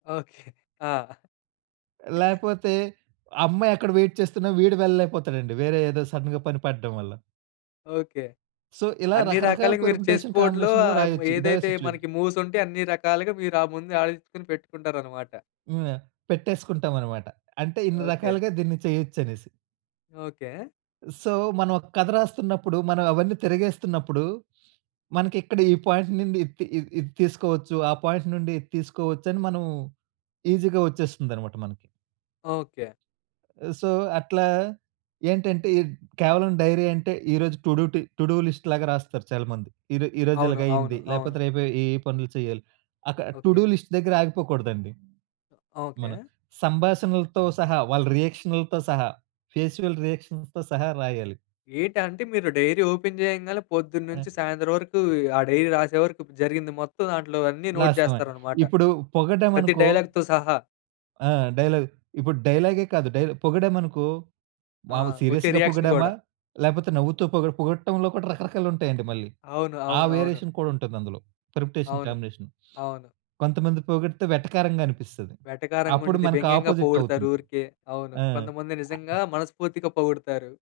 Okay. ఆ! లేకపోతే, అమ్మాయి అక్కడ వైట్ చేస్తున్నా వీడు వెళ్ళలేకపోతాడండి. వేరే ఏదో సడెన్‌గా పని పడడం వల్ల. ఓకే. సో, ఇలా అన్నీ రకరకాల రకాలుగ మీరు చెస్ పెర్ముటేషన్ బోర్డ్‌లో కాంబినేషన్‌లో ఆహ్, హ్మ్, రాయొచ్చు ఇదే ఏదైతే సిట్యుయే మనకి మూవ్సుంటయ్ అన్ని రకాలుగా మీరు ఆ ముందు ఆలోచించుకొని పెట్టుకుంటారన్నమాట. హ్మ్. పెట్టేసుకుంటాం అన్నమాట. అంటే ఇన్ని ఓకే. రకాలుగా దీన్ని చేయొచ్చనేసి. ఓకే. సో, మనం ఒక కథ రాస్తున్నప్పుడు, మనం అవన్నీ తిరగేస్తున్నప్పుడు, మనకిక్కడ ఈ పాయింట్ నుండి, ఇద్‌తి ఇద్ ఇది తీసుకోవచ్చు. ఆ పాయింట్ నుండి ఇది తీసుకోవచ్చు అని మనం, ఈజీ‌గా వచ్చేస్తుందన్నమాట మనకి. ఓకే. సో, అట్లా ఏంటంటే, ఎడ్ కేవలం డైరీ అంటే, ఈరోజు టు డు టి టు డు లిస్ట్‌లాగా రాస్తారు చాలామంది. ఈ రొ ఈ రోజు అవును. అవును. ఇలాగయ్యింది. అవును. లేకపోతే, రేపు ఏ, ఏ పనులు చేయాలి. అక్కడ టు ఓకే. డు లిస్ట్ దగ్గర ఆగిపోకూడదండి. ఓకే. మనం సంభాషణలతో సహా, వాళ్ళ రియాక్షన్లుతో సహా, ఫేసియల్ రియాక్షన్‌తో సహా రాయాలి. ఏటంటే, మీరు డైరీ ఓపెన్ చేయంగానే ఆ! పొద్దున్నుంచి, సాయంత్రం వరకు ఆ డైరీ రాసే వరకు, జరిగింది మొత్తం దాంట్లో అన్నీ నోట్ లాస్ట్ వన్. చేస్తారనమాట. ఇప్పుడు పొగడ్డం ప్రతి అనుకో డైలాగ్‌తో సహా. ఆ! డైలాగ్. ఇప్పుడు డైలాగే కాదు డైరె పొగిడామనుకో ఆ! మాములు వచ్చే సీరియస్‌గా రియాక్షన్ పొగిడామా, కూడా. లేకపోతే నవ్వుతూ పొగు పొగట్టంలో కూడా రకరకాలుంటాయండి మళ్ళీ. అవును. ఆ అవును. అవును. వేరియేషన్ కూడా ఉంటుంది అందులో. పెర్ముటేషన్ అవును. కాంబినేషన్. అవును. కొంతమంది పొగిడితే వెటకారంగా అనిపిస్తుంది. అప్పుడు వెటకారంగుండిద్ది, మనకి వ్యంగ్యంగా అపోజిట్ పొగుడుతారు అవుతుంటదీ. ఊరికే. అవును. ఆ! కొంతమంది నిజంగా అ మనస్ఫూర్తిగా పొగుడుతారు.